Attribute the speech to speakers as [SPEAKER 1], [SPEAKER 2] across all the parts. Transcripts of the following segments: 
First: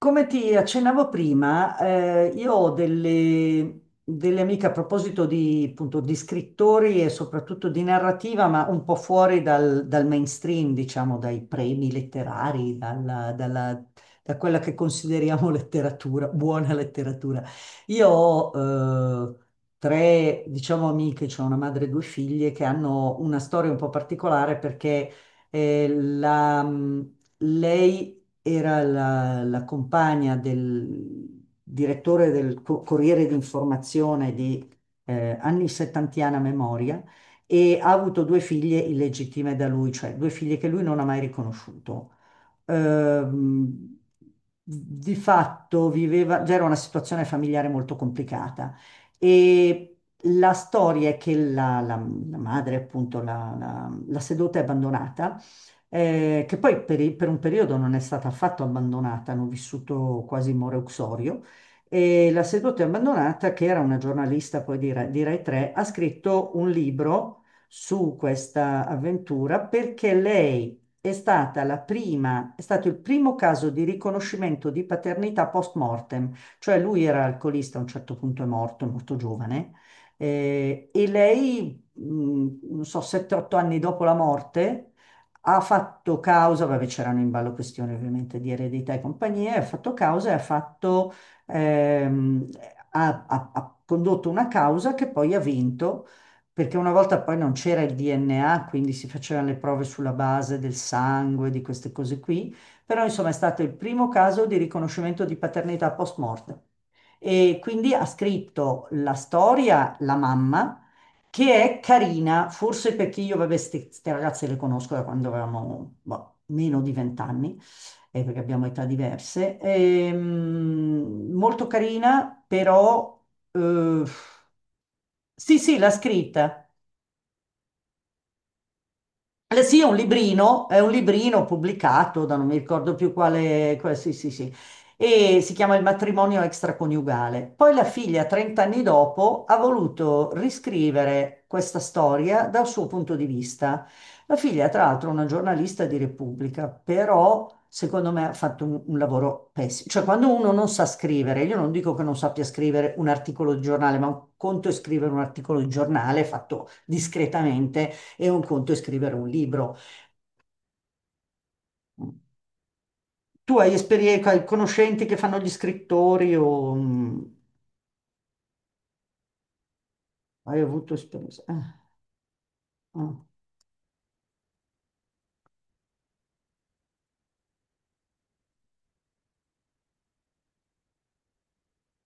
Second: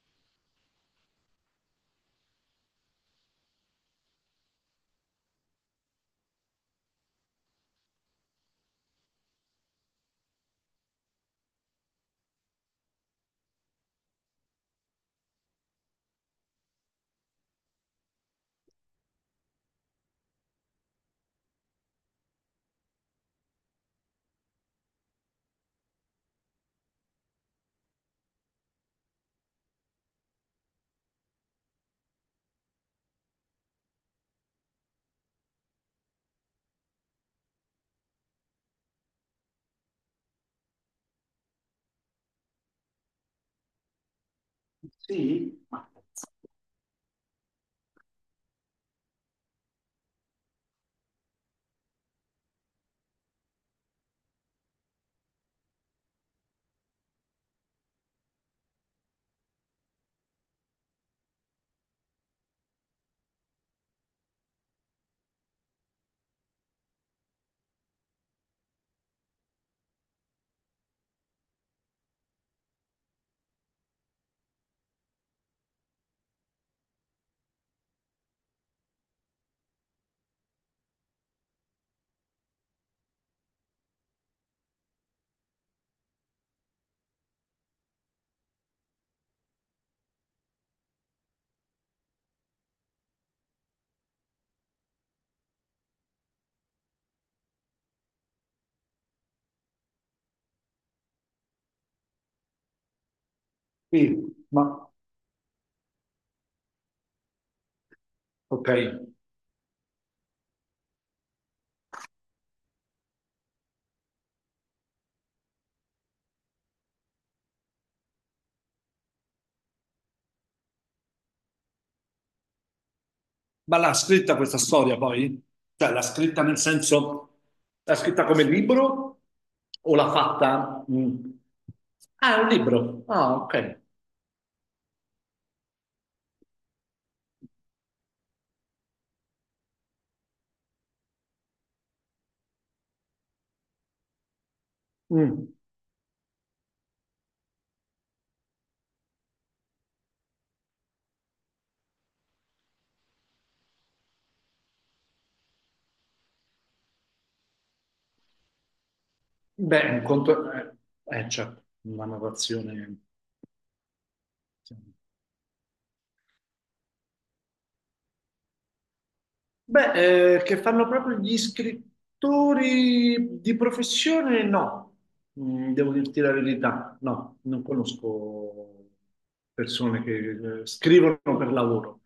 [SPEAKER 1] Come ti accennavo prima, io ho delle amiche a proposito di, appunto, di scrittori e soprattutto di narrativa, ma un po' fuori dal mainstream, diciamo, dai premi letterari, da quella che consideriamo letteratura, buona letteratura. Io ho tre, diciamo, amiche, cioè una madre e due figlie, che hanno una storia un po' particolare perché eh, la, lei era la compagna del direttore del Corriere d'Informazione di anni settantiana memoria. E ha avuto due figlie illegittime da lui, cioè due figlie che lui non ha mai riconosciuto. ehm, di
[SPEAKER 2] Sì,
[SPEAKER 1] fatto viveva, già era una situazione familiare molto complicata, e la storia è che la madre, appunto, la seduta è abbandonata, che poi per un periodo non è stata affatto abbandonata, hanno vissuto quasi in Moreuxorio. E la seduta è abbandonata, che era una giornalista poi di Rai 3, ha scritto un libro su questa avventura perché lei è stata la prima, è stato il primo caso di riconoscimento di paternità post mortem, cioè lui era alcolista, a un certo punto è morto giovane. E lei, non so, 7-8 anni dopo la morte, ha fatto causa, vabbè, c'erano in ballo questioni ovviamente di eredità e compagnie, ha fatto causa e ha fatto, ehm, ha ha- ha condotto una causa che poi ha vinto, perché una volta poi non c'era il DNA, quindi si facevano le prove sulla base del sangue, di queste cose qui. Però insomma, è stato il primo
[SPEAKER 2] sì,
[SPEAKER 1] caso di
[SPEAKER 2] ma
[SPEAKER 1] riconoscimento di paternità post mortem. E quindi ha
[SPEAKER 2] ok.
[SPEAKER 1] scritto la storia la mamma, che è carina, forse perché io, vabbè, queste ragazze le conosco da quando avevamo boh, meno di vent'anni, perché abbiamo età diverse. Molto carina, però.
[SPEAKER 2] Ma l'ha
[SPEAKER 1] eh,
[SPEAKER 2] scritta questa storia poi?
[SPEAKER 1] sì, sì, l'ha
[SPEAKER 2] Cioè l'ha scritta nel
[SPEAKER 1] scritta.
[SPEAKER 2] senso, l'ha scritta come libro
[SPEAKER 1] Eh sì, è
[SPEAKER 2] o
[SPEAKER 1] un
[SPEAKER 2] l'ha
[SPEAKER 1] librino,
[SPEAKER 2] fatta? Mm.
[SPEAKER 1] pubblicato da
[SPEAKER 2] Ah, è
[SPEAKER 1] non
[SPEAKER 2] un
[SPEAKER 1] mi ricordo
[SPEAKER 2] libro.
[SPEAKER 1] più
[SPEAKER 2] Ah,
[SPEAKER 1] quale,
[SPEAKER 2] ok.
[SPEAKER 1] sì, sì, sì, e si chiama Il matrimonio extraconiugale. Poi la figlia, 30 anni dopo, ha voluto riscrivere questa storia dal suo punto di vista. La figlia, tra l'altro, è una
[SPEAKER 2] Mm.
[SPEAKER 1] giornalista di Repubblica, però secondo me ha fatto un lavoro pessimo. Cioè, quando uno non sa scrivere, io non dico che non sappia scrivere un articolo di giornale, ma un conto è scrivere un articolo di giornale fatto discretamente e un conto è scrivere un libro.
[SPEAKER 2] Beh, un conto... certo, una narrazione...
[SPEAKER 1] Tu hai esperienza, conoscenti che fanno gli scrittori o
[SPEAKER 2] Beh, che
[SPEAKER 1] hai
[SPEAKER 2] fanno
[SPEAKER 1] avuto
[SPEAKER 2] proprio gli
[SPEAKER 1] esperienza? Eh.
[SPEAKER 2] scrittori di professione? No. Mm, devo dirti la verità, no, non conosco persone che scrivono per lavoro.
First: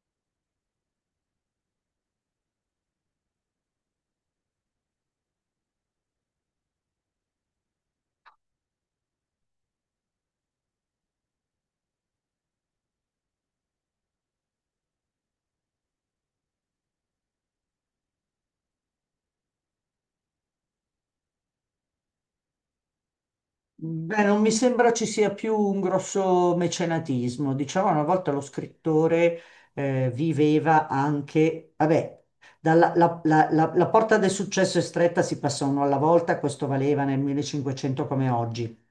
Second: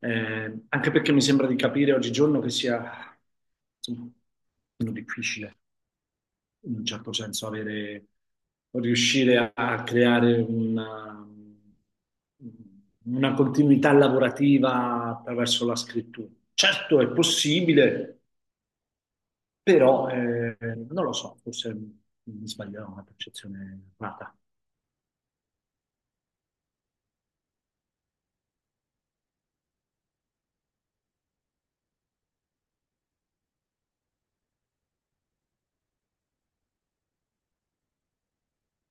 [SPEAKER 2] Anche perché mi sembra di capire oggigiorno che sia, insomma, meno difficile in un certo senso avere, riuscire a creare una continuità lavorativa attraverso la scrittura. Certo è possibile, però non lo so, forse mi sbaglierò, una percezione
[SPEAKER 1] Beh,
[SPEAKER 2] errata.
[SPEAKER 1] non mi sembra ci sia più un grosso mecenatismo. Diciamo, una volta lo scrittore viveva anche, vabbè, dalla, la, la- la- la porta del successo è stretta, si passa uno alla volta. Questo valeva nel 1500 come oggi.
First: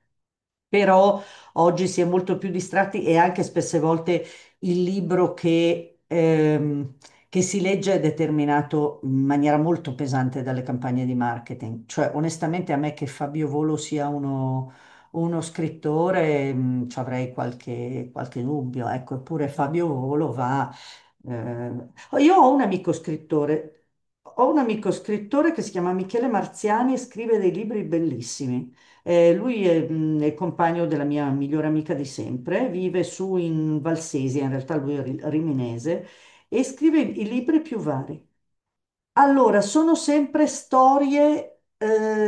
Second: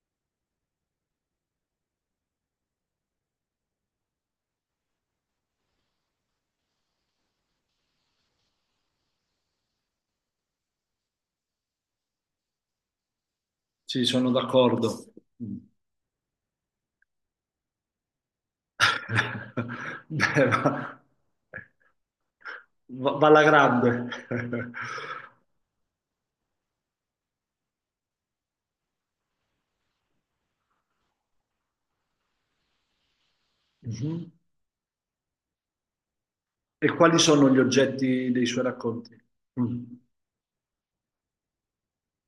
[SPEAKER 1] Però oggi si è molto più distratti e anche spesse volte il libro che si legge è determinato in maniera molto pesante dalle campagne di marketing. Cioè, onestamente, a me che Fabio Volo
[SPEAKER 2] Sì,
[SPEAKER 1] sia
[SPEAKER 2] sono
[SPEAKER 1] uno,
[SPEAKER 2] d'accordo.
[SPEAKER 1] uno
[SPEAKER 2] Mm.
[SPEAKER 1] scrittore, ci avrei qualche dubbio. Ecco, eppure Fabio Volo
[SPEAKER 2] Beh,
[SPEAKER 1] va.
[SPEAKER 2] va,
[SPEAKER 1] eh, Io ho un amico
[SPEAKER 2] va alla
[SPEAKER 1] scrittore.
[SPEAKER 2] grande.
[SPEAKER 1] Ho un amico scrittore che si chiama Michele Marziani e scrive dei libri bellissimi. Lui è il compagno della mia migliore amica di sempre, vive su in
[SPEAKER 2] Mhm.
[SPEAKER 1] Valsesia. In realtà lui è riminese, e
[SPEAKER 2] E
[SPEAKER 1] scrive
[SPEAKER 2] quali
[SPEAKER 1] i
[SPEAKER 2] sono gli
[SPEAKER 1] libri più vari.
[SPEAKER 2] oggetti dei suoi racconti?
[SPEAKER 1] Allora,
[SPEAKER 2] Mm.
[SPEAKER 1] sono sempre storie, eh,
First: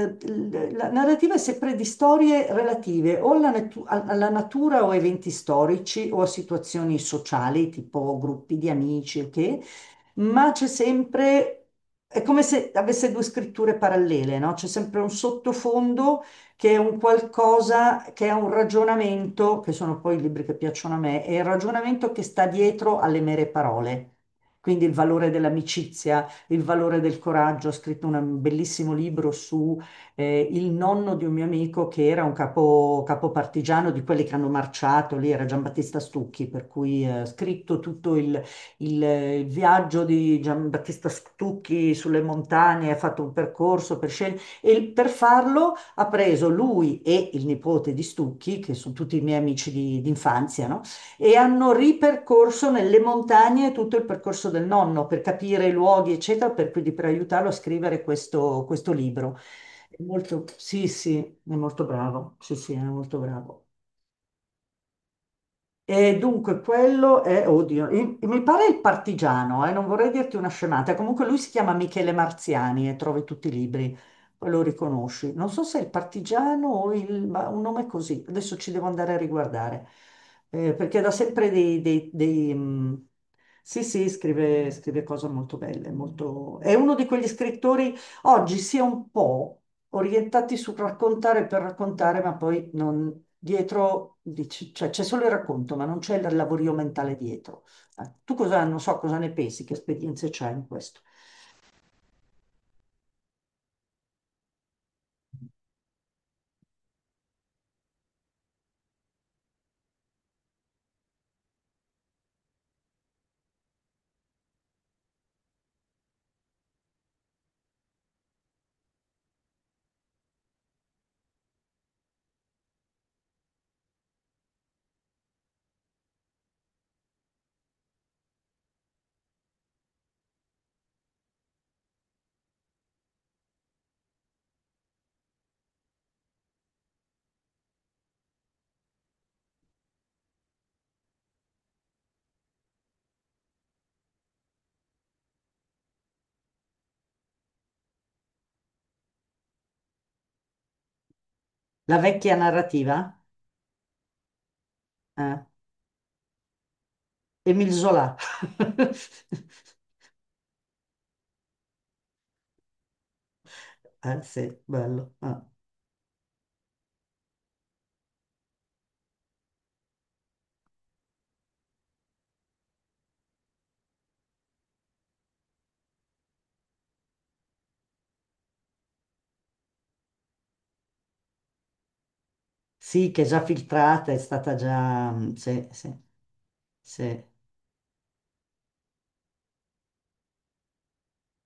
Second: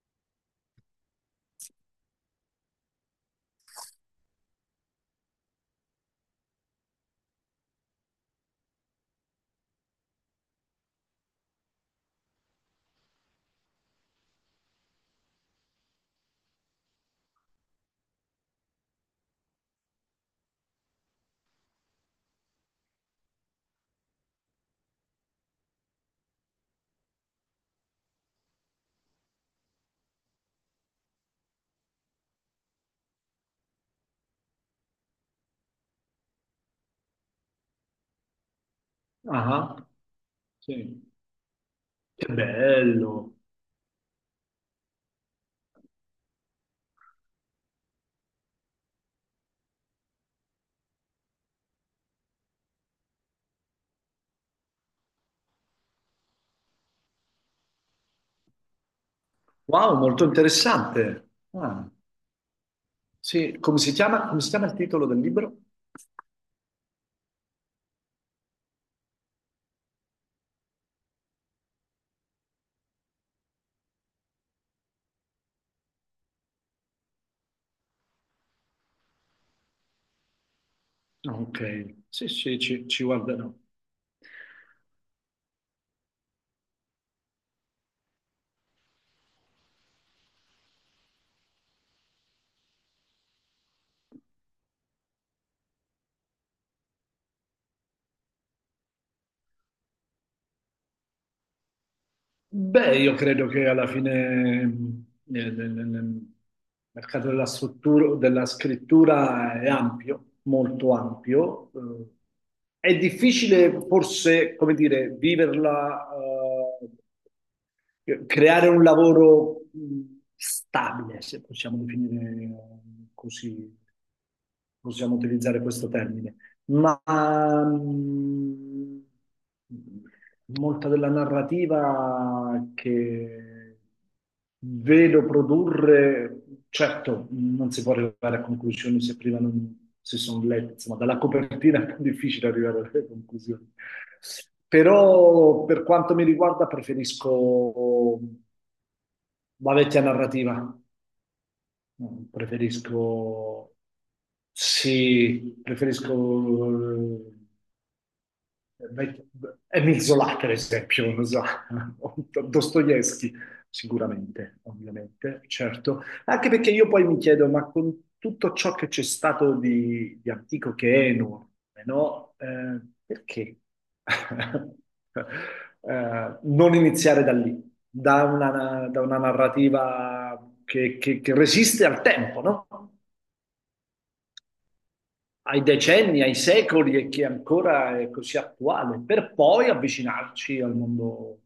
[SPEAKER 1] l- la narrativa è sempre di storie relative o alla natura o a eventi storici o a situazioni sociali, tipo gruppi di amici, ok? Ma c'è sempre, è come se avesse due scritture parallele, no? C'è sempre un sottofondo che è un qualcosa, che è un ragionamento, che sono poi i libri che piacciono a me, è il ragionamento che sta dietro alle mere parole. Quindi il valore dell'amicizia, il valore del coraggio. Ho scritto un bellissimo libro su il nonno di un mio amico che era un capo partigiano di quelli che hanno marciato lì, era Giambattista Stucchi, per cui ho scritto tutto il
[SPEAKER 2] Ah,
[SPEAKER 1] viaggio di
[SPEAKER 2] sì.
[SPEAKER 1] Giambattista Stucchi sulle
[SPEAKER 2] Che
[SPEAKER 1] montagne. Ha fatto un
[SPEAKER 2] bello.
[SPEAKER 1] percorso per scegliere e per farlo, ha preso lui e il nipote di Stucchi, che sono tutti i miei amici di infanzia, no? E hanno ripercorso nelle montagne tutto il percorso del nonno per capire i luoghi, eccetera, quindi per aiutarlo a scrivere questo libro.
[SPEAKER 2] Wow, molto
[SPEAKER 1] Sì, sì,
[SPEAKER 2] interessante.
[SPEAKER 1] è molto
[SPEAKER 2] Ah,
[SPEAKER 1] bravo. Sì, sì, è molto
[SPEAKER 2] sì,
[SPEAKER 1] bravo.
[SPEAKER 2] come si chiama il titolo del libro?
[SPEAKER 1] E dunque quello è, oddio, mi pare il partigiano, non vorrei dirti una scemata. Comunque lui si chiama Michele Marziani e trovi tutti i libri, poi lo riconosci. Non so se è il partigiano o ma un nome così, adesso ci devo andare a riguardare. Perché da
[SPEAKER 2] Ah,
[SPEAKER 1] sempre dei,
[SPEAKER 2] ok,
[SPEAKER 1] dei-
[SPEAKER 2] sì,
[SPEAKER 1] dei,
[SPEAKER 2] sì, ci, ci
[SPEAKER 1] mh,
[SPEAKER 2] guarderò.
[SPEAKER 1] Sì, sì, scrive cose molto belle. È uno di quegli scrittori oggi si è un po' orientati sul raccontare per raccontare, ma poi non dietro, cioè c'è solo il racconto, ma non c'è il lavorio mentale dietro. Non so cosa ne pensi, che esperienze c'è in questo?
[SPEAKER 2] Beh, io credo che alla fine nel mercato della struttura, della scrittura è ampio, molto ampio. È difficile forse, come dire, viverla, eh, creare un lavoro stabile, se possiamo definire, così, possiamo utilizzare questo termine, ma mm, molta della narrativa che vedo produrre, certo, non si può arrivare a conclusioni se prima non si sono lette, insomma, dalla copertina è più difficile arrivare alle conclusioni. Però per quanto mi riguarda preferisco la vecchia narrativa,
[SPEAKER 1] La vecchia narrativa?
[SPEAKER 2] preferisco,
[SPEAKER 1] Eh?
[SPEAKER 2] sì, preferisco
[SPEAKER 1] Émile Zola.
[SPEAKER 2] Emil Zola, per esempio, non so, Dostoevsky,
[SPEAKER 1] Sì,
[SPEAKER 2] sicuramente,
[SPEAKER 1] bello.
[SPEAKER 2] ovviamente,
[SPEAKER 1] Ah.
[SPEAKER 2] certo. Anche perché io poi mi chiedo, ma con tutto ciò che c'è stato di antico che è enorme, no? Perché non iniziare da lì, da una narrativa che, che resiste al tempo, no?
[SPEAKER 1] Sì, che è già filtrata, è stata già, mm.
[SPEAKER 2] Ai
[SPEAKER 1] Sì, sì,
[SPEAKER 2] decenni, ai secoli e
[SPEAKER 1] sì.
[SPEAKER 2] che ancora è così attuale, per poi avvicinarci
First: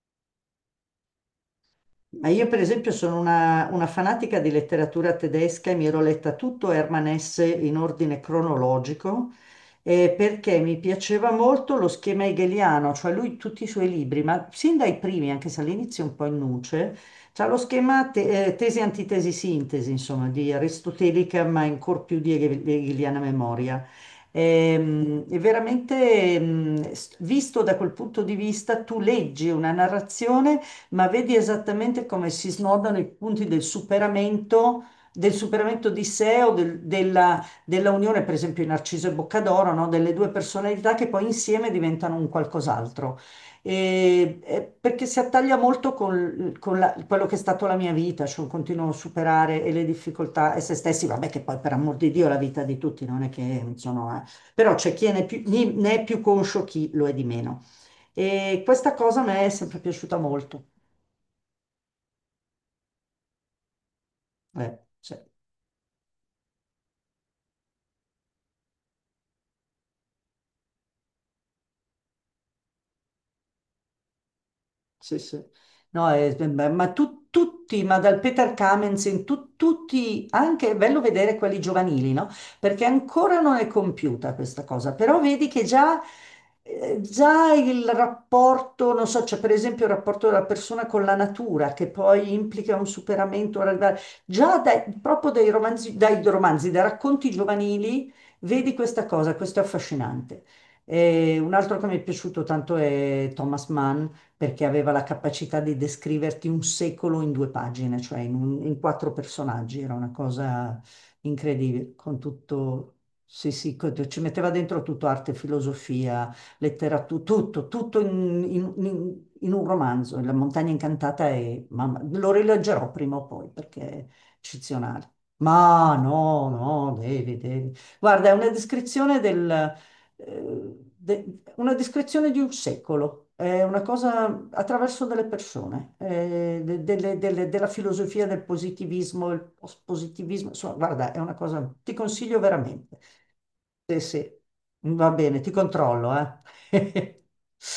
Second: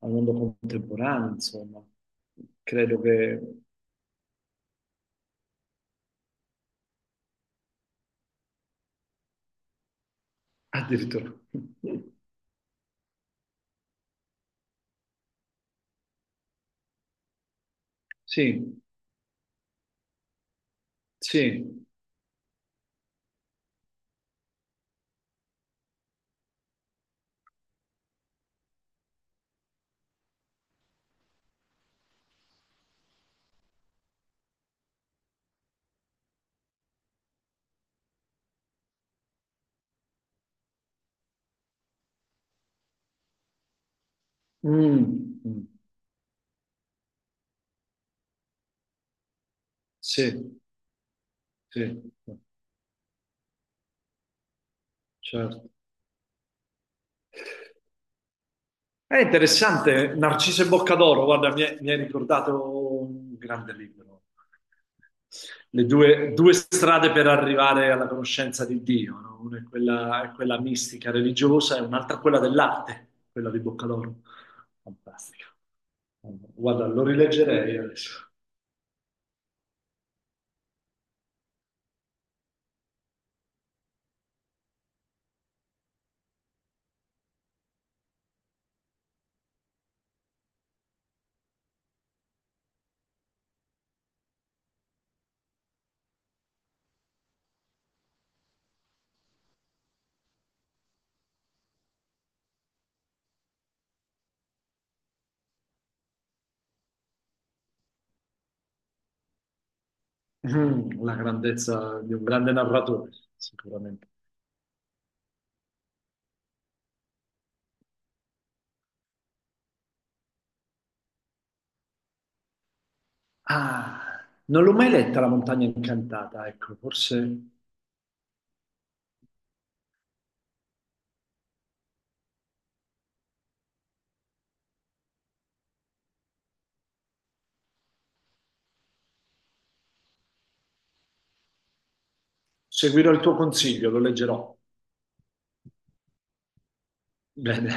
[SPEAKER 2] al mondo contemporaneo, insomma.
[SPEAKER 1] Ma io per esempio
[SPEAKER 2] Credo
[SPEAKER 1] sono
[SPEAKER 2] che
[SPEAKER 1] una fanatica di letteratura tedesca e mi ero letta tutto Hermann Hesse in ordine cronologico, perché mi piaceva
[SPEAKER 2] addirittura.
[SPEAKER 1] molto lo schema hegeliano, cioè lui tutti i suoi libri, ma sin dai primi, anche se all'inizio è un po' in nuce, c'ha lo schema
[SPEAKER 2] Sì,
[SPEAKER 1] tesi, antitesi, sintesi, insomma, di aristotelica, ma
[SPEAKER 2] sì.
[SPEAKER 1] ancora più di hegeliana memoria. E, veramente, visto da quel punto di vista, tu leggi una narrazione ma vedi esattamente come si snodano i punti del superamento di sé o della unione, per esempio in Narciso e Boccadoro, no? Delle due personalità che poi insieme diventano un qualcos'altro. E perché si
[SPEAKER 2] Mm,
[SPEAKER 1] attaglia
[SPEAKER 2] mm,
[SPEAKER 1] molto con quello che è stato la mia vita, cioè un continuo superare e le difficoltà
[SPEAKER 2] sì,
[SPEAKER 1] e se stessi, vabbè che poi per amor di
[SPEAKER 2] sì,
[SPEAKER 1] Dio la vita di tutti non è che sono. Però c'è chi
[SPEAKER 2] certo.
[SPEAKER 1] ne è più conscio, chi lo è di meno. E questa
[SPEAKER 2] È
[SPEAKER 1] cosa a me è sempre
[SPEAKER 2] interessante,
[SPEAKER 1] piaciuta
[SPEAKER 2] Narciso
[SPEAKER 1] molto.
[SPEAKER 2] e Boccadoro, guarda, mi hai ricordato un grande libro,
[SPEAKER 1] Sì.
[SPEAKER 2] le due, due strade per arrivare alla conoscenza di Dio, no? Una è quella mistica, religiosa, e un'altra quella dell'arte, quella di Boccadoro.
[SPEAKER 1] Sì, sì.
[SPEAKER 2] Fantastico.
[SPEAKER 1] No, è- ma
[SPEAKER 2] Guarda,
[SPEAKER 1] ma
[SPEAKER 2] lo
[SPEAKER 1] tu-
[SPEAKER 2] rileggerei
[SPEAKER 1] tutti, ma dal
[SPEAKER 2] adesso.
[SPEAKER 1] Peter Kamenzen, tutti, anche è bello vedere quelli giovanili, no? Perché ancora non è compiuta questa cosa, però vedi che già il rapporto, non so, c'è per esempio il rapporto della persona con la natura, che poi implica un superamento, un arrivare- già dai- proprio dai romanzi, dai racconti giovanili, vedi questa cosa, questo è affascinante. E un altro che mi è piaciuto tanto è Thomas Mann, perché aveva la capacità di descriverti un secolo in due pagine, cioè in quattro personaggi, era una cosa
[SPEAKER 2] Mm. La
[SPEAKER 1] incredibile,
[SPEAKER 2] grandezza di
[SPEAKER 1] con
[SPEAKER 2] un grande
[SPEAKER 1] tutto,
[SPEAKER 2] narratore,
[SPEAKER 1] sì, sì,
[SPEAKER 2] sicuramente.
[SPEAKER 1] ci metteva dentro tutto arte, filosofia, letteratura, tutto in un romanzo. La montagna incantata è, mamma, lo rileggerò prima o poi perché è
[SPEAKER 2] Ah, non l'ho mai
[SPEAKER 1] eccezionale.
[SPEAKER 2] letta La montagna
[SPEAKER 1] Ma
[SPEAKER 2] incantata,
[SPEAKER 1] no,
[SPEAKER 2] ecco,
[SPEAKER 1] no, devi,
[SPEAKER 2] forse
[SPEAKER 1] devi. Guarda, è una descrizione di un secolo, è una cosa attraverso delle persone, della filosofia del positivismo, il positivismo, insomma, guarda, è una cosa, ti consiglio veramente.
[SPEAKER 2] seguirò il tuo consiglio, lo
[SPEAKER 1] Sì, sì,
[SPEAKER 2] leggerò.
[SPEAKER 1] va bene, ti controllo, eh.
[SPEAKER 2] Bene.